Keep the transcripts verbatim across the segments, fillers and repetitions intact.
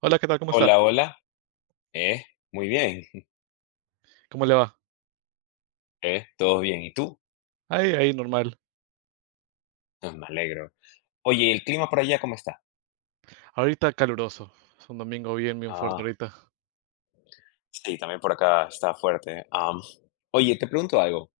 Hola, ¿qué tal? ¿Cómo está? Hola, hola. Eh, Muy bien. ¿Cómo le va? Eh, todo bien. ¿Y tú? Ahí, ahí, normal. Ah, me alegro. Oye, ¿y el clima por allá cómo está? Ahorita caluroso. Es un domingo bien, bien fuerte Ah, ahorita. sí, también por acá está fuerte. Am, oye, te pregunto algo.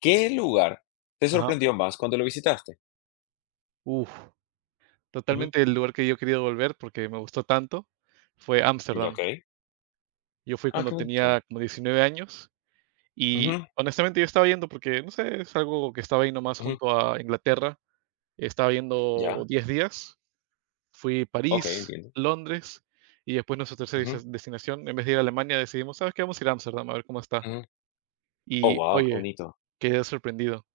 ¿Qué lugar te Ajá. sorprendió más cuando lo visitaste? Uf, Ujú. totalmente el lugar que yo he querido volver porque me gustó tanto fue Ya, Ámsterdam. ok. Yo fui Ah, cuando qué tenía bonito. como diecinueve años y Ujú, honestamente yo estaba yendo porque, no sé, es algo que estaba ahí nomás ujú. junto a Inglaterra. Estaba yendo Ya, diez días. Fui a ok, París, entiendo. Londres y después nuestra tercera Ujú, des- destinación, en vez de ir a Alemania, decidimos, ¿sabes qué? Vamos a ir a Ámsterdam a ver cómo está. ujú. Oh, Y wow, qué oye, bonito. quedé sorprendido.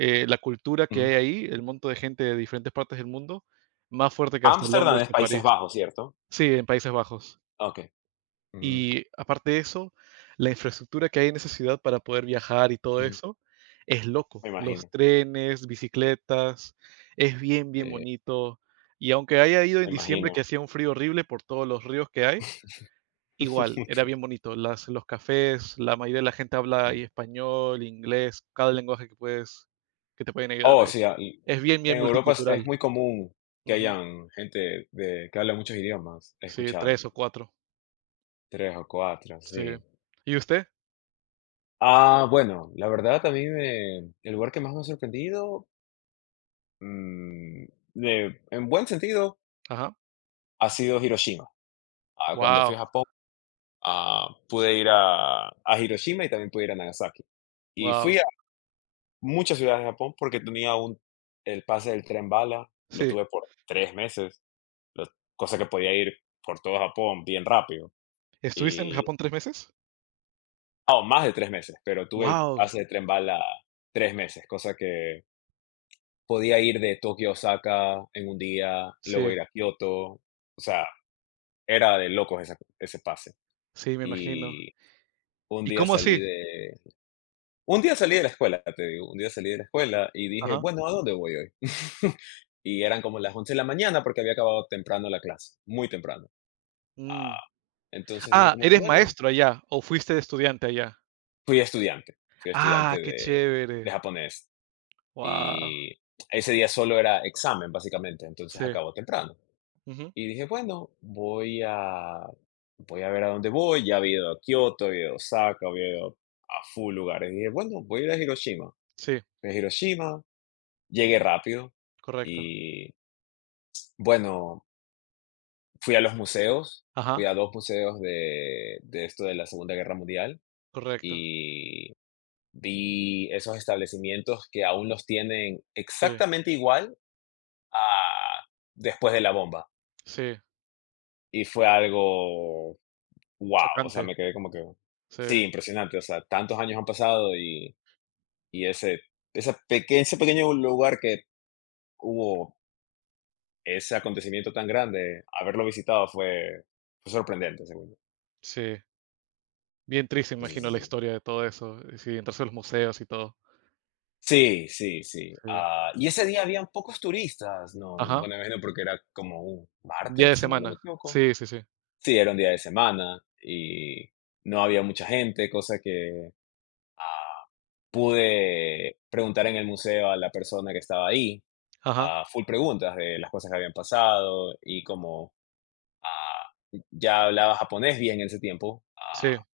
eh, La cultura que hay Ujú. ahí, el monto de gente de diferentes partes del mundo, más fuerte que hasta Ámsterdam Londres es o Países París. Bajos, ¿cierto? Sí, en Países Bajos. Ah, ok. Ujú, Y aparte de eso, la infraestructura que hay en esa ciudad para poder viajar y todo ujú. eso es loco. Me Los imagino. trenes, bicicletas, es bien, bien eh, bonito. Y aunque haya ido en Me diciembre que imagino. hacía un frío horrible por todos los ríos que hay, igual, era bien bonito. Las, los cafés, la mayoría de la gente habla Ujú. ahí español, inglés, cada lenguaje que puedes, que te pueden ayudar. Oh, Es, sí, ah, es bien, en bien Europa es es multicultural. muy común que Ujú. hayan gente de que habla muchos idiomas, he Sí, escuchado, tres o cuatro. tres o cuatro Sí. sí. ¿Y usted? Ah, bueno, la verdad a mí me el lugar que más me ha sorprendido, mm, de en buen sentido, Ajá. ha sido Hiroshima. Ah, cuando fui a Wow. Japón, ah, pude ir a a Hiroshima y también pude ir a Nagasaki. Y fui Wow. a muchas ciudades de Japón porque tenía un el pase del tren bala, lo Sí. tuve por tres meses, lo- cosa que podía ir por todo Japón bien rápido. ¿Estuviste en Y, Japón tres meses? ah, o más de tres meses, pero tuve el Wow. pase de tren bala tres meses, cosa que podía ir de Tokio a Osaka en un día, y luego Sí, ir a Kioto. O sea, era de locos esa- ese pase. sí, me imagino. Y un ¿Y día cómo salí así? de... Un día salí de la escuela, te digo, un día salí de la escuela y dije, Ajá. bueno, ¿a dónde voy hoy? Y eran como las once de la mañana porque había acabado temprano la clase, muy temprano. Mm. Ah, entonces dije Ah, como que, ¿eres bueno, maestro allá o fuiste de estudiante allá? Fui estudiante, Fui Ah, estudiante qué de, de chévere. japonés Wow. y ese día solo era examen, básicamente, entonces Sí. acabó temprano. Ujú. Y dije, bueno, voy a, voy a ver a dónde voy, ya había ido a Kioto, había ido a Osaka, había ido a full lugares. Y dije, bueno, voy a ir a Hiroshima. Sí, Fui a Hiroshima, llegué rápido correcto. y bueno, fui a los museos, fui Ajá. a dos museos de, de esto de la Segunda Guerra Mundial Correcto. y vi esos establecimientos que aún los tienen Sí, exactamente igual a después de la bomba. sí, Y fue algo, wow, o sea, chocante. me quedé como que, Sí, sí, impresionante, o sea, tantos años han pasado y, y ese, esa peque- ese pequeño lugar que hubo ese acontecimiento tan grande, haberlo visitado fue, fue sorprendente, según. sí. Bien triste, Sí, imagino, sí, la sí. historia de todo eso. Y sí, entrarse a los museos y todo. Sí, sí, sí. Sí. Ah, y ese día habían pocos turistas, no, Ajá. bueno, me imagino porque era como un Día de martes, si mal no me semana. equivoco. Sí, sí, sí. Sí, era un día de semana y no había mucha gente, cosa que ah, pude preguntar en el museo a la persona que estaba ahí, Ajá. ah, full preguntas de las cosas que habían pasado y como ah, ya hablaba japonés bien en ese tiempo, Sí, ah,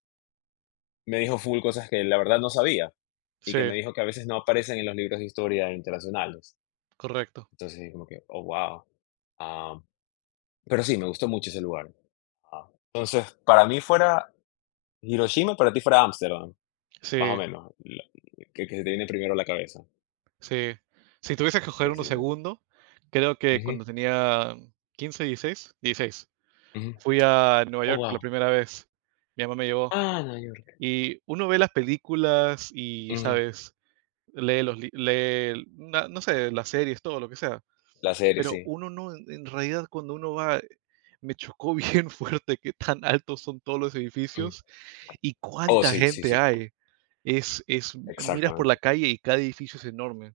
me dijo full cosas que la verdad no sabía y que sí, me dijo que a veces no aparecen en los libros de historia internacionales. correcto. Entonces, como que, oh, wow. Ah, pero sí, me gustó mucho ese lugar. Ah, entonces, para mí fuera Hiroshima, para ti fuera Ámsterdam. Más o Sí, menos, la que que se te viene primero a la cabeza. sí. Si tuviese que coger Sí, uno sí, sí. segundo, creo que Ujú, cuando tenía quince, dieciséis, dieciséis, ujú. fui a Nueva Oh, York por la wow. primera vez. Mi mamá me llevó. Ah, Nueva York. Y uno ve las películas y, Ujú. ¿sabes? Lee los li- lee, na- No sé, las series, todo lo que sea. La serie, Pero sí. uno no, en en realidad cuando uno va me chocó bien fuerte que tan altos son todos los Ujú. edificios y Oh, cuánta sí, sí, gente sí, hay. Es es Miras por exactamente. la calle y cada edificio es enorme.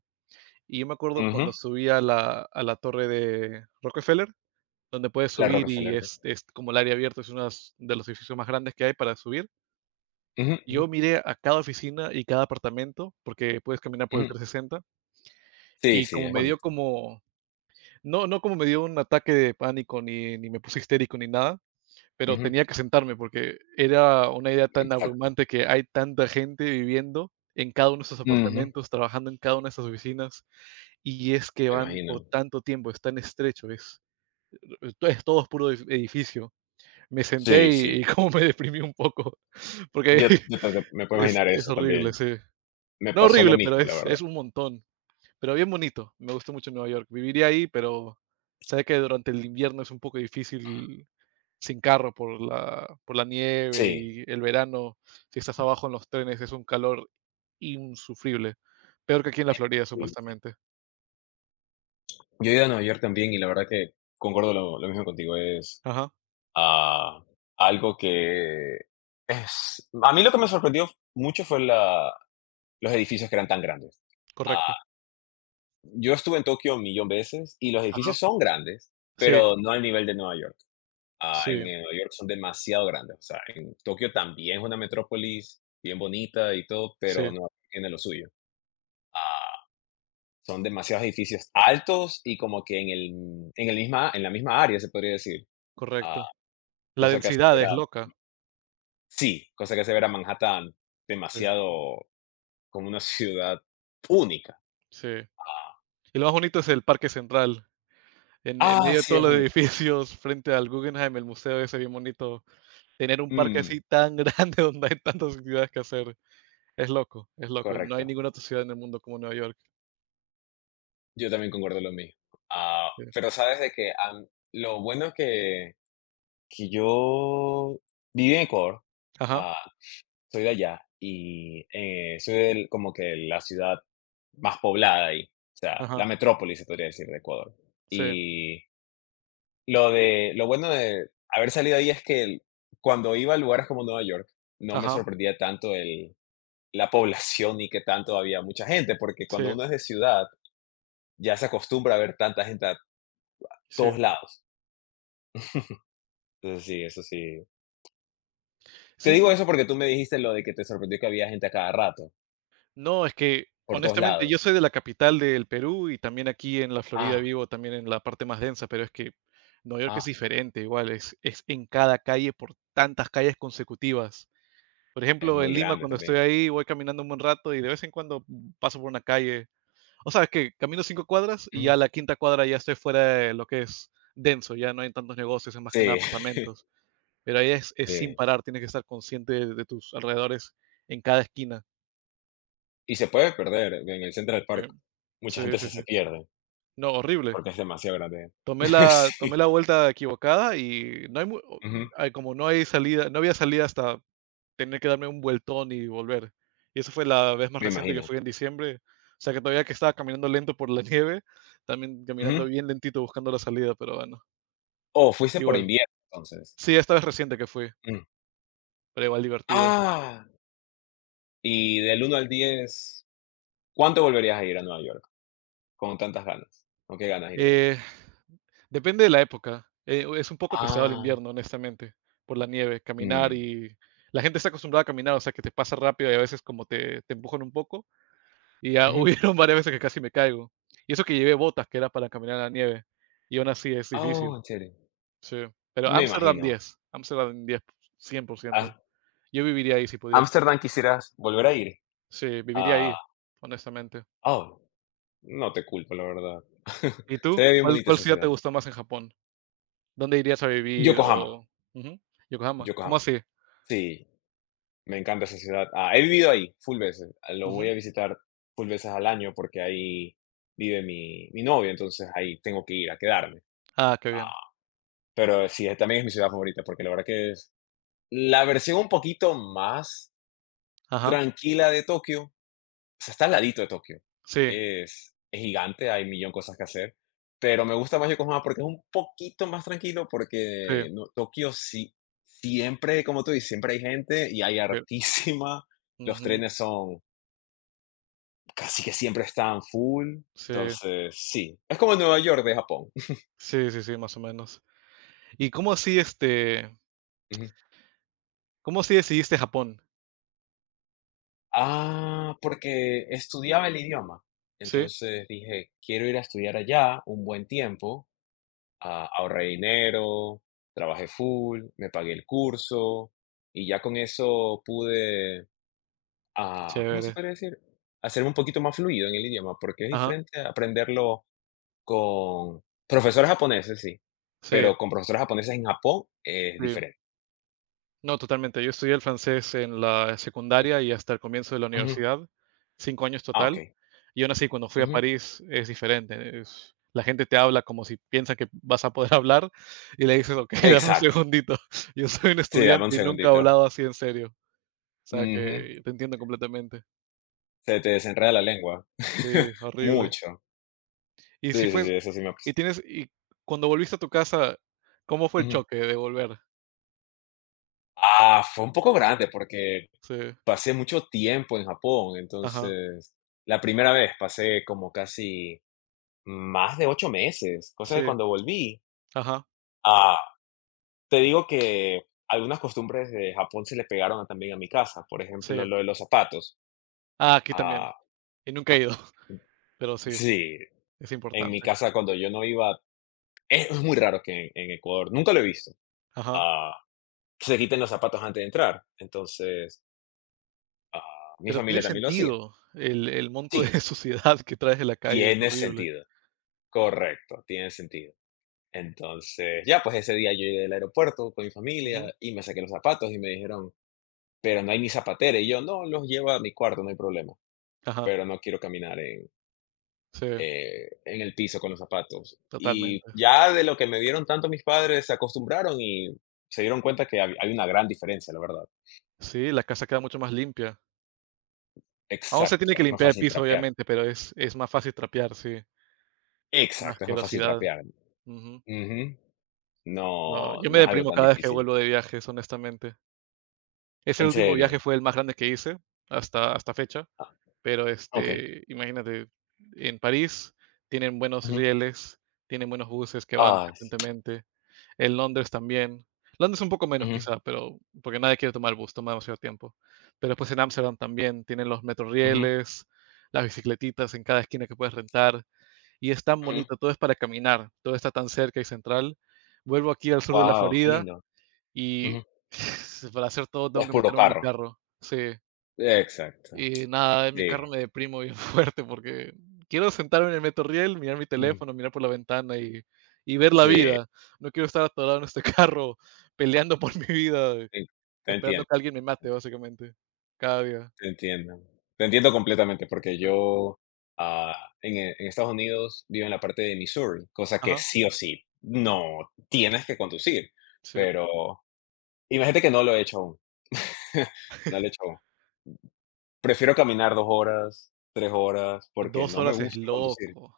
Y yo me acuerdo cuando Ujú. subí a la a la torre de Rockefeller, donde puedes La subir y Rockefeller, ¿qué? es es como el área abierta, es unas de los edificios más grandes que hay para subir. Ujú, Yo ujú, miré a cada oficina y cada apartamento, porque puedes caminar por el ujú. trescientos sesenta, Sí, y sí, como es me dio bonito. como no, no, como me dio un ataque de pánico, ni, ni me puse histérico, ni nada, pero Ujú, tenía que sentarme porque era una idea tan exacto. abrumante que hay tanta gente viviendo en cada uno de sus Ujú, apartamentos, trabajando en cada una de sus oficinas, y es que me van por imagino. tanto tiempo, es tan estrecho, es, es todo, es puro edif- edificio. Me senté Sí, y, sí. y como me deprimí un poco, porque Yo yo también me puedo es, imaginar es eso horrible, también. sí. Me No pasó lo horrible, pero mismo, la es, verdad. es un montón. Pero bien bonito, me gustó mucho Nueva York. Viviría ahí, pero sabes que durante el invierno es un poco difícil sin carro por la, por la nieve Sí, y el verano, si estás abajo en los trenes, es un calor insufrible. Peor que aquí en la Florida, sí, sí. supuestamente. Yo he ido a Nueva York también y la verdad que concuerdo lo lo mismo contigo, es Ajá, a algo que es a mí lo que me sorprendió mucho fue la los edificios que eran tan grandes. Ah, correcto. yo estuve en Tokio un millón de veces y los Ajá. edificios son grandes, Sí, pero no al nivel de Nueva York. Ah, en sí, Nueva York son demasiado grandes. O sea, en Tokio también es una metrópolis bien bonita y todo, pero sí, no tiene lo suyo. Ah, son demasiados edificios altos y como que en el en el misma en la misma área se podría decir. Ah, correcto. La cosa que hace densidad ver es a loca. sí, cosa que hace ver a Manhattan Sí, demasiado como una ciudad única. sí. Y lo más bonito es el Parque Central. En, en Ah, medio de sí, todos es los bonita. edificios, frente al Guggenheim, el museo ese bien bonito. Tener un parque Mm, así tan grande donde hay tantas actividades que hacer. Es loco, es loco. No hay correcto. ninguna otra ciudad en el mundo como Nueva York. Yo también concuerdo lo mismo. Ah, Sí. pero sabes de que am, lo bueno que, que yo viví en Ecuador, Ajá, ah, soy de allá y eh, soy del- como que la ciudad más poblada ahí, o sea, la ajá, metrópoli se podría decir de Ecuador. sí, Y lo de lo bueno de haber salido ahí es que el- cuando iba a lugares como Nueva York, no me ajá, sorprendía tanto el la población y que tanto había mucha gente, porque cuando sí, uno es de ciudad, ya se acostumbra a ver tanta gente a sí. todos lados. Entonces sí, eso sí. Te digo Sí, eso porque tú me dijiste lo de que te sorprendió que había gente a cada rato, no, es que por todos honestamente yo lados. soy de la capital del Perú y también aquí en la Florida Ah, vivo también en la parte más densa, pero es que Nueva York es ah, diferente, igual es, es en cada calle por tantas calles consecutivas. Por es ejemplo, en muy Lima grande cuando estoy también. ahí voy caminando un buen rato y de vez en cuando paso por una calle. O sea, es que camino cinco cuadras y Ujú. ya a la quinta cuadra ya estoy fuera de lo que es denso, ya no hay tantos negocios, es más que nada Sí, apartamentos. Pero ahí es, es sin sí. parar, tienes que estar consciente de, de tus alrededores en cada esquina. Y se puede perder en el Central Sí. Park. Mucha Sí, gente se sí, sí. se pierde No, horrible. porque es demasiado grande. Tomé la, tomé Sí. la vuelta equivocada y no hay, mu- o- Ujú. ay, como no hay salida, no había salida hasta tener que darme un vueltón y volver. Y eso fue la vez más Me reciente que imagino. fui en diciembre. O sea que todavía que estaba caminando lento por la nieve, también caminando Ujú. bien lentito buscando la salida, pero bueno. Oh, fuiste por Igual. invierno, entonces. Sí, esta vez reciente que fui, Mm. pero igual divertido. Ah, y del uno al diez, ¿cuánto volverías a ir a Nueva York con tantas ganas? ¿Con qué ganas irías? Eh, Depende de la época. Eh, es un poco pesado el Ah, invierno, honestamente, por la nieve, caminar mm, y la gente está acostumbrada a caminar, o sea, que te pasa rápido y a veces como te, te empujan un poco. Y ya ujú. hubieron varias veces que casi me caigo. Y eso que llevé botas, que era para caminar en la nieve. Y aún así es Oh, difícil. en serio. Sí. Pero Me Amsterdam imagino. diez, Ámsterdam diez, ¿A cien por ciento. Yo viviría ahí si pudiese. Ámsterdam quisieras volver a ir? Sí, viviría ahí, Ah, honestamente. oh, no te culpo, la verdad. ¿Y Se tú? ve bien ¿Cuál, bonita cuál esa ciudad te ciudad. gustó más en Japón? ¿Dónde irías a vivir? Yokohama, O ujú, Yokohama. ¿Cómo Yokohama. así? Sí. Me encanta esa ciudad. Ah, he vivido ahí full veces. Lo voy Ujú. a visitar full veces al año porque ahí vive mi, mi novia, entonces ahí tengo que ir a quedarme. Ah, qué bien. Ah, pero sí, eh, también es mi ciudad favorita porque la verdad que es la versión un poquito más Ajá. tranquila de Tokio. O sea, está al ladito de Tokio. Sí, Es, es gigante, hay millón cosas que hacer. Pero me gusta más Yokohama porque es un poquito más tranquilo sí, porque no- Tokio sí, siempre, como tú dices, siempre hay gente y hay sí. hartísima. Los Ujú. trenes son casi que siempre estaban full. Sí. Entonces, sí, es como Nueva York de Japón. Sí, sí, sí, más o menos. ¿Y cómo así, este, Ujú. cómo así decidiste Japón? Ah, porque estudiaba el idioma. Sí, Entonces dije, quiero ir a estudiar allá un buen tiempo. Ah, ahorré dinero, trabajé full, me pagué el curso y ya con eso pude, qué ah, ¿cómo se chévere. puede decir? Hacerme un poquito más fluido en el idioma, porque es Ajá. diferente aprenderlo con profesores japoneses, sí, Sí, pero con profesores japoneses en Japón es sí. diferente. No, totalmente. Yo estudié el francés en la secundaria y hasta el comienzo de la universidad, cinco años Ah, total. okey. Y aún así, cuando fui a Ujú. París es diferente. Es- la gente te habla como si piensa que vas a poder hablar y le dices, ok, dame un Exacto. segundito. Yo soy un Sí, dame un estudiante y nunca he segundito. hablado así en serio. O sea Ujú. que te entiendo completamente. Se te desenreda la lengua. Sí, horrible. Mucho. Y si Sí, sí, fue, sí, eso sí me ha y pasado. tienes, Y cuando volviste a tu casa, ¿cómo fue el Ujú. choque de volver? Ah, fue un poco grande, porque Sí, pasé mucho tiempo en Japón, ajá, entonces, la primera vez pasé como casi más de ocho meses, cosa que sí, cuando volví ajá, ah, te digo que algunas costumbres de Japón se le pegaron a- también a mi casa, por ejemplo, sí. lo de los zapatos. Ah, aquí también. Ah, Y nunca he ido, pero sí, sí, es en mi importante. casa cuando yo no iba. Es, es muy raro que en, en Ecuador, nunca lo he visto, Ajá. ah, que se quiten los zapatos antes de entrar. Entonces, ah, mi Pero tiene familia también lo hacía. sentido el, el monto de Sí, suciedad que traes de la calle, es tiene horrible. sentido. Correcto, tiene sentido. Entonces, ya, pues ese día yo llegué del aeropuerto con mi familia Ujú. y me saqué los zapatos y me dijeron, pero no hay ni zapatera. Y yo, no, los llevo a mi cuarto, no hay problema. Ajá, Pero no quiero caminar en, sí, eh, en el piso con los zapatos. Y totalmente. ya de lo que me dieron tanto mis padres, se acostumbraron y se dieron cuenta que hab- hay una gran diferencia, la verdad. Sí, la casa queda mucho más limpia. Aún se tiene Exacto, que es más limpiar el fácil piso, trapear. obviamente, pero es, es más fácil trapear, sí. Una Exacto, es más fácil asquerosidad. trapear. Ujú. Ujú. No, No, yo me no es algo deprimo tan cada vez que difícil. vuelvo de viajes, honestamente. Ese En último viaje serio. fue el más grande que hice hasta, hasta fecha, Ah, pero okey. este, imagínate, en París tienen buenos Ujú. rieles, tienen buenos buses que van Ah, s frecuentemente. En Londres también. Londres un poco menos ujú, quizá, pero porque nadie quiere tomar el bus, toma demasiado tiempo. Pero después en Ámsterdam también tienen los ujú, metrorrieles, las bicicletitas en cada esquina que puedes rentar. Y es tan ujú. bonito, todo es para caminar, todo está tan cerca y central. Vuelvo aquí al sur de la Guau, qué Florida lindo. y Ujú. para hacer todo tengo Es que puro meterme en mi carro. carro. Sí. Exacto. Y nada, en mi Sí. carro me deprimo bien fuerte porque quiero sentarme en el Metrorail, mirar mi Mm, teléfono, mirar por la ventana y, y ver la sí, vida. No quiero estar atorado en este carro peleando por mi vida, eh, en te esperando entiendo, que alguien me mate, básicamente, cada día. te entiendo. Te entiendo completamente porque Sí. yo, ah, en e en Estados Unidos vivo en la parte de Missouri, cosa que Ajá, sí o sí no tienes que conducir, sí. pero imagínate que no lo he hecho aún, no lo he hecho aún. Prefiero caminar dos horas, tres horas, porque Dos no me horas es gusta conducir. loco.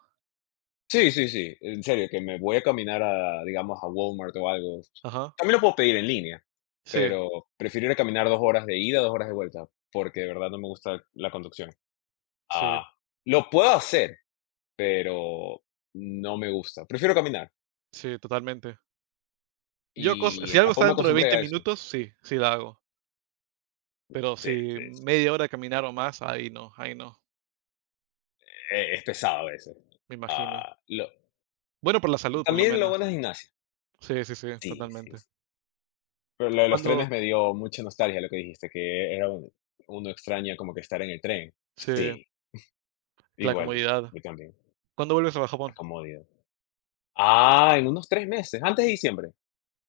Sí, sí, sí, en serio, que me voy a caminar a, digamos, a Walmart o algo. Ajá. También lo puedo pedir en línea, Sí, pero prefiero ir a caminar dos horas de ida, dos horas de vuelta, porque de verdad no me gusta la conducción. sí, Ah, lo puedo hacer, pero no me gusta. Prefiero caminar. sí, totalmente. Yo cos Y si en algo está Japón me dentro de acostumbré veinte a eso. minutos, sí, sí la hago. Pero Sí, si sí, sí. media hora de caminar o más, ahí no, ahí no, E es pesado a veces. me imagino. Ah, lo Bueno, por la salud, por lo también lo menos. bueno es gimnasia. Sí, sí, sí, Sí, sí, totalmente. sí. Pero lo de los Cuando trenes me dio mucha nostalgia lo que dijiste, que era un uno extraña como que estar en el tren. Sí, Sí, la igualito, comodidad. yo también, ¿Cuándo vuelves a la Japón? comodidad. Ah, en unos tres meses, antes de diciembre,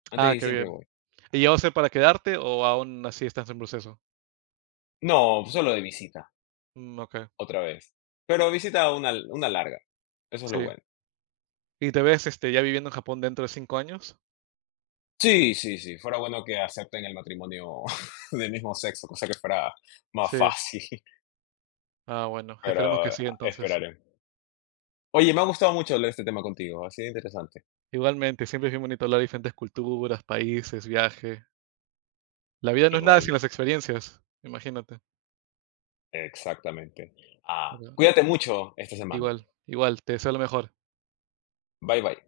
antes de Ah, qué diciembre bien. voy. ¿Y ya va a ser para quedarte o aún así estás en proceso? No, solo de visita, Mm, okey, otra vez, pero visita una una larga, eso es lo sí. bueno. ¿Y te ves, este, ya viviendo en Japón dentro de cinco años? Sí, sí, sí, fuera bueno que acepten el matrimonio del mismo sexo, cosa que fuera más Sí. fácil, Ah, bueno, esperemos que pero sí, entonces. esperaré. Oye, me ha gustado mucho hablar de este tema contigo, ha sido interesante. Igualmente, siempre es bien bonito hablar de diferentes culturas, países, viaje. La vida no es nada sin las Igualmente. experiencias, imagínate. Exactamente. Pero Ah, bueno, cuídate mucho esta semana. igual, igual, te deseo lo mejor. Bye bye.